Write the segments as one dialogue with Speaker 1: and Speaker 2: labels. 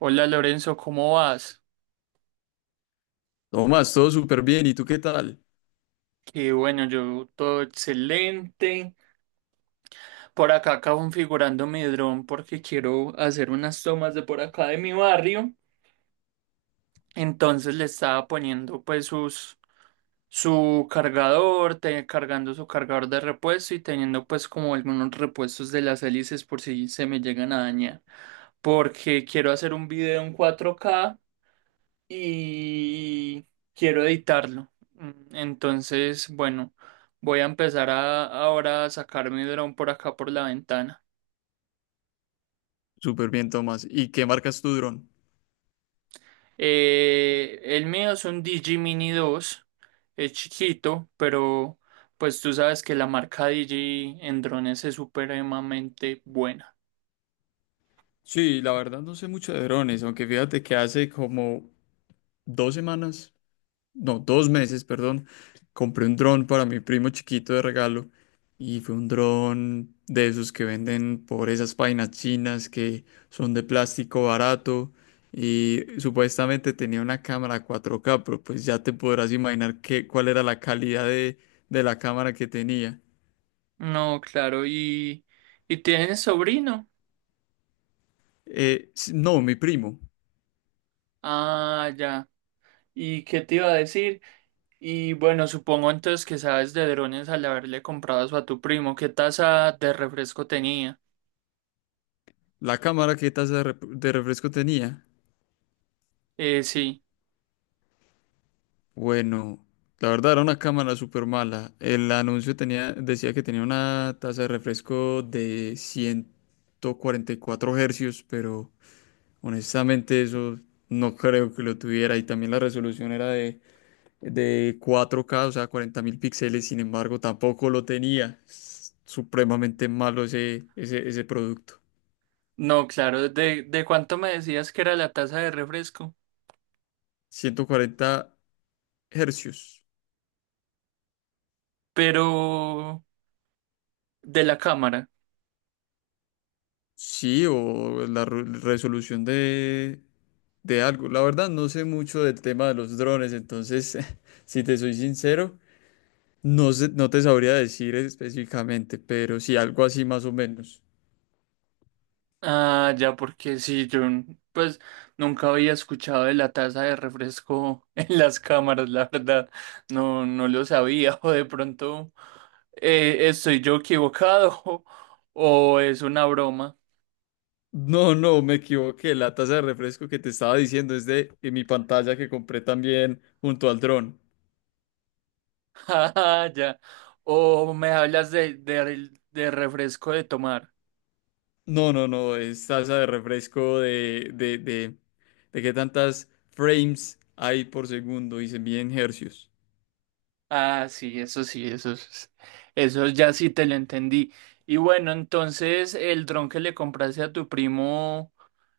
Speaker 1: Hola Lorenzo, ¿cómo vas?
Speaker 2: Tomás, todo súper bien. ¿Y tú qué tal?
Speaker 1: Qué bueno, yo todo excelente. Por acá acabo configurando mi dron porque quiero hacer unas tomas de por acá de mi barrio. Entonces le estaba poniendo pues sus, su cargador, cargando su cargador de repuesto y teniendo pues como algunos repuestos de las hélices por si se me llegan a dañar. Porque quiero hacer un video en 4K y quiero editarlo. Entonces, bueno, voy a empezar a, ahora a sacar mi dron por acá por la ventana.
Speaker 2: Súper bien, Tomás. ¿Y qué marcas tu dron?
Speaker 1: El mío es un Digi Mini 2, es chiquito, pero pues tú sabes que la marca Digi en drones es supremamente buena.
Speaker 2: Sí, la verdad no sé mucho de drones, aunque fíjate que hace como 2 semanas, no, 2 meses, perdón, compré un dron para mi primo chiquito de regalo y fue un dron de esos que venden por esas páginas chinas que son de plástico barato y supuestamente tenía una cámara 4K, pero pues ya te podrás imaginar cuál era la calidad de la cámara que tenía.
Speaker 1: No, claro, y tienes sobrino.
Speaker 2: No, mi primo.
Speaker 1: Ah, ya. ¿Y qué te iba a decir? Y bueno, supongo entonces que sabes de drones al haberle comprado eso a tu primo. ¿Qué taza de refresco tenía?
Speaker 2: La cámara que taza de refresco tenía.
Speaker 1: Sí.
Speaker 2: Bueno, la verdad era una cámara súper mala. El anuncio tenía, decía que tenía una taza de refresco de 144 hercios, pero honestamente eso no creo que lo tuviera. Y también la resolución era de 4K, o sea, 40.000 píxeles. Sin embargo, tampoco lo tenía. Es supremamente malo ese producto.
Speaker 1: No, claro. ¿De cuánto me decías que era la taza de refresco?
Speaker 2: 140 hercios.
Speaker 1: Pero, de la cámara.
Speaker 2: Sí, o la resolución de algo. La verdad, no sé mucho del tema de los drones, entonces, si te soy sincero, no sé, no te sabría decir específicamente, pero sí algo así más o menos.
Speaker 1: Ah, ya, porque sí, yo pues nunca había escuchado de la taza de refresco en las cámaras, la verdad. No, no lo sabía. O de pronto estoy yo equivocado o es una broma.
Speaker 2: No, no, me equivoqué. La taza de refresco que te estaba diciendo es de mi pantalla que compré también junto al dron.
Speaker 1: Ah, ya. O me hablas de refresco de tomar.
Speaker 2: No, no, no, es taza de refresco de qué tantas frames hay por segundo y se mide en hercios.
Speaker 1: Ah, sí, eso sí, eso ya sí te lo entendí. Y bueno, entonces el dron que le compraste a tu primo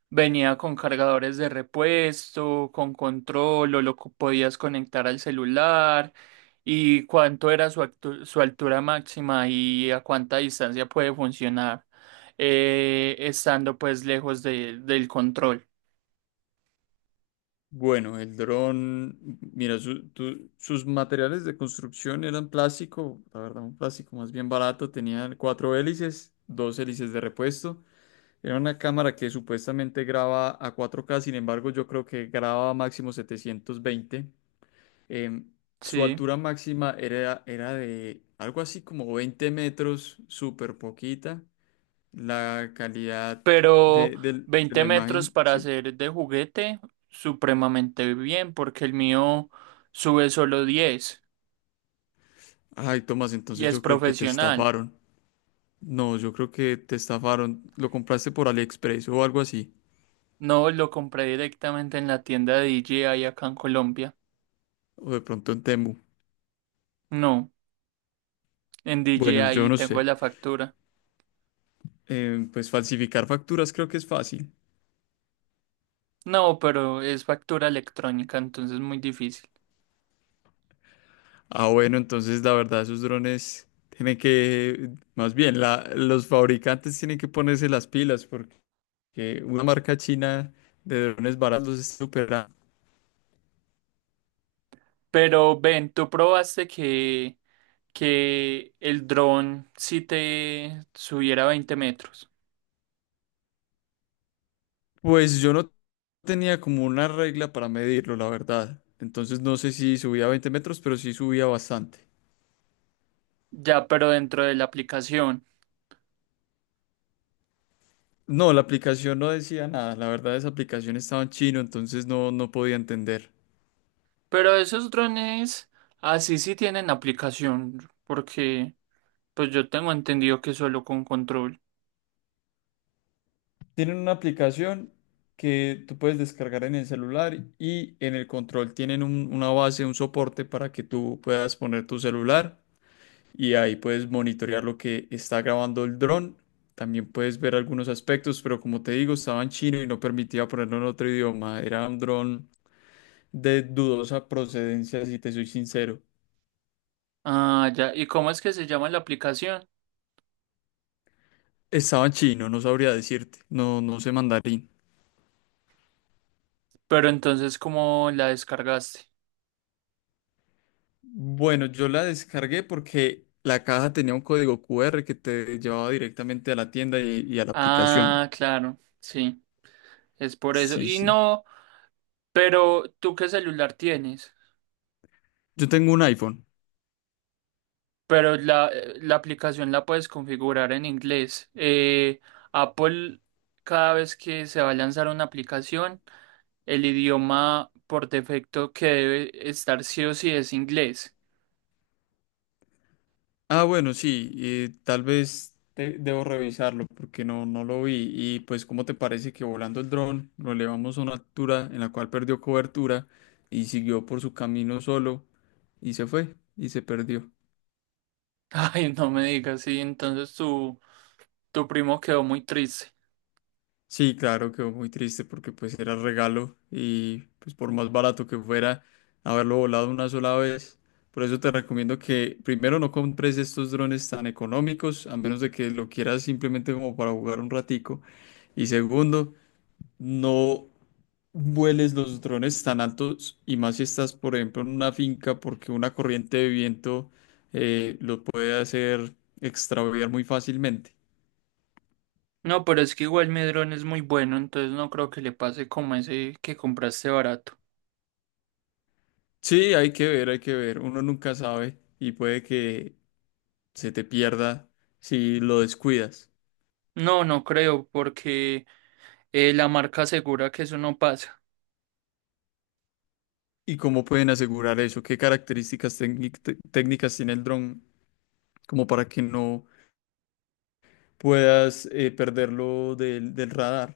Speaker 1: venía con cargadores de repuesto, con control, o lo podías conectar al celular. ¿Y cuánto era su altura máxima y a cuánta distancia puede funcionar estando pues lejos del control?
Speaker 2: Bueno, el dron, mira, sus materiales de construcción eran plástico, la verdad, un plástico más bien barato, tenía cuatro hélices, dos hélices de repuesto. Era una cámara que supuestamente graba a 4K, sin embargo, yo creo que graba máximo 720. Em, Su
Speaker 1: Sí.
Speaker 2: altura máxima era de algo así como 20 metros, súper poquita. La calidad
Speaker 1: Pero
Speaker 2: de
Speaker 1: 20
Speaker 2: la
Speaker 1: metros
Speaker 2: imagen,
Speaker 1: para
Speaker 2: sí.
Speaker 1: hacer de juguete, supremamente bien, porque el mío sube solo 10
Speaker 2: Ay, Tomás,
Speaker 1: y
Speaker 2: entonces
Speaker 1: es
Speaker 2: yo creo que te
Speaker 1: profesional.
Speaker 2: estafaron. No, yo creo que te estafaron. Lo compraste por AliExpress o algo así.
Speaker 1: No lo compré directamente en la tienda de DJI acá en Colombia.
Speaker 2: O de pronto en Temu.
Speaker 1: No, en
Speaker 2: Bueno, yo
Speaker 1: DJI
Speaker 2: no
Speaker 1: tengo
Speaker 2: sé.
Speaker 1: la factura.
Speaker 2: Pues falsificar facturas creo que es fácil.
Speaker 1: No, pero es factura electrónica, entonces muy difícil.
Speaker 2: Ah, bueno, entonces la verdad, esos drones tienen que, más bien, los fabricantes tienen que ponerse las pilas porque una marca china de drones baratos los está superando.
Speaker 1: Pero ven, tú probaste que, el dron sí te subiera 20 metros.
Speaker 2: Pues yo no tenía como una regla para medirlo, la verdad. Entonces no sé si subía a 20 metros, pero sí subía bastante.
Speaker 1: Ya, pero dentro de la aplicación.
Speaker 2: No, la aplicación no decía nada. La verdad, esa aplicación estaba en chino, entonces no podía entender.
Speaker 1: Pero esos drones así sí sí tienen aplicación, porque pues yo tengo entendido que solo con control.
Speaker 2: Tienen una aplicación que tú puedes descargar en el celular y en el control tienen una base, un soporte para que tú puedas poner tu celular y ahí puedes monitorear lo que está grabando el dron. También puedes ver algunos aspectos, pero como te digo, estaba en chino y no permitía ponerlo en otro idioma. Era un dron de dudosa procedencia, si te soy sincero.
Speaker 1: Ah, ya. ¿Y cómo es que se llama la aplicación?
Speaker 2: Estaba en chino, no sabría decirte. No, no sé mandarín.
Speaker 1: Pero entonces, ¿cómo la descargaste?
Speaker 2: Bueno, yo la descargué porque la caja tenía un código QR que te llevaba directamente a la tienda y a la aplicación.
Speaker 1: Ah, claro, sí, es por eso.
Speaker 2: Sí,
Speaker 1: Y
Speaker 2: sí.
Speaker 1: no, pero ¿tú qué celular tienes?
Speaker 2: Yo tengo un iPhone.
Speaker 1: Pero la aplicación la puedes configurar en inglés. Apple, cada vez que se va a lanzar una aplicación, el idioma por defecto que debe estar sí o sí es inglés.
Speaker 2: Ah, bueno, sí, tal vez debo revisarlo porque no lo vi. Y pues, ¿cómo te parece que volando el dron lo elevamos a una altura en la cual perdió cobertura y siguió por su camino solo y se fue y se perdió?
Speaker 1: Ay, no me digas, sí, entonces tu primo quedó muy triste.
Speaker 2: Sí, claro, quedó muy triste porque pues era regalo y pues por más barato que fuera haberlo volado una sola vez. Por eso te recomiendo que primero no compres estos drones tan económicos, a menos de que lo quieras simplemente como para jugar un ratico. Y segundo, no vueles los drones tan altos y más si estás, por ejemplo, en una finca porque una corriente de viento lo puede hacer extraviar muy fácilmente.
Speaker 1: No, pero es que igual Medrón es muy bueno, entonces no creo que le pase como ese que compraste barato.
Speaker 2: Sí, hay que ver, hay que ver. Uno nunca sabe y puede que se te pierda si lo descuidas.
Speaker 1: No, no creo, porque la marca asegura que eso no pasa.
Speaker 2: ¿Y cómo pueden asegurar eso? ¿Qué características técnicas tiene el dron como para que no puedas perderlo del radar?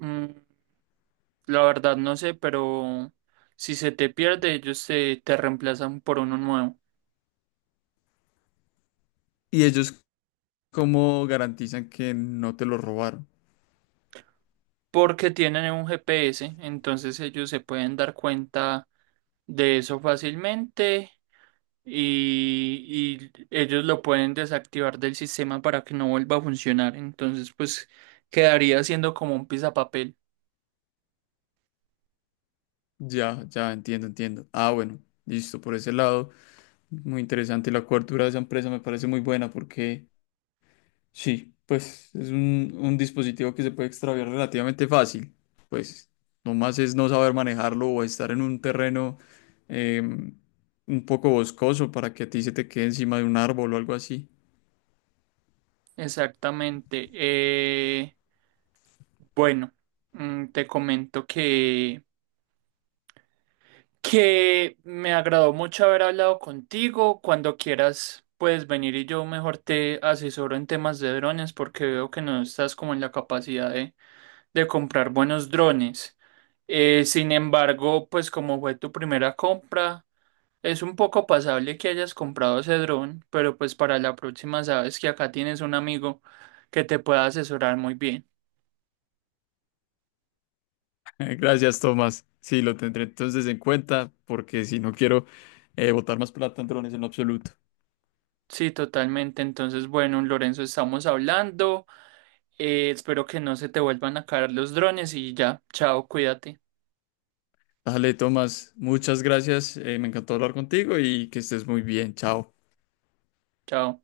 Speaker 1: Mm, la verdad no sé, pero si se te pierde, ellos te reemplazan por uno nuevo.
Speaker 2: ¿Y ellos cómo garantizan que no te lo robaron?
Speaker 1: Porque tienen un GPS, entonces ellos se pueden dar cuenta de eso fácilmente y, y ellos lo pueden desactivar del sistema para que no vuelva a funcionar. Entonces, pues quedaría siendo como un pisapapel.
Speaker 2: Ya, ya, entiendo, entiendo. Ah, bueno, listo, por ese lado. Muy interesante. La cobertura de esa empresa me parece muy buena porque. Sí, pues es un dispositivo que se puede extraviar relativamente fácil. Pues nomás es no saber manejarlo o estar en un terreno em, un poco boscoso para que a ti se te quede encima de un árbol o algo así.
Speaker 1: Exactamente. Bueno, te comento que me agradó mucho haber hablado contigo. Cuando quieras, puedes venir y yo mejor te asesoro en temas de drones porque veo que no estás como en la capacidad de comprar buenos drones. Sin embargo, pues como fue tu primera compra, es un poco pasable que hayas comprado ese dron, pero pues para la próxima sabes que acá tienes un amigo que te pueda asesorar muy bien.
Speaker 2: Gracias, Tomás. Sí, lo tendré entonces en cuenta porque si no quiero botar más plata en drones en lo absoluto.
Speaker 1: Sí, totalmente. Entonces, bueno, Lorenzo, estamos hablando. Espero que no se te vuelvan a caer los drones y ya, chao, cuídate,
Speaker 2: Dale, Tomás, muchas gracias. Me encantó hablar contigo y que estés muy bien. Chao.
Speaker 1: chao.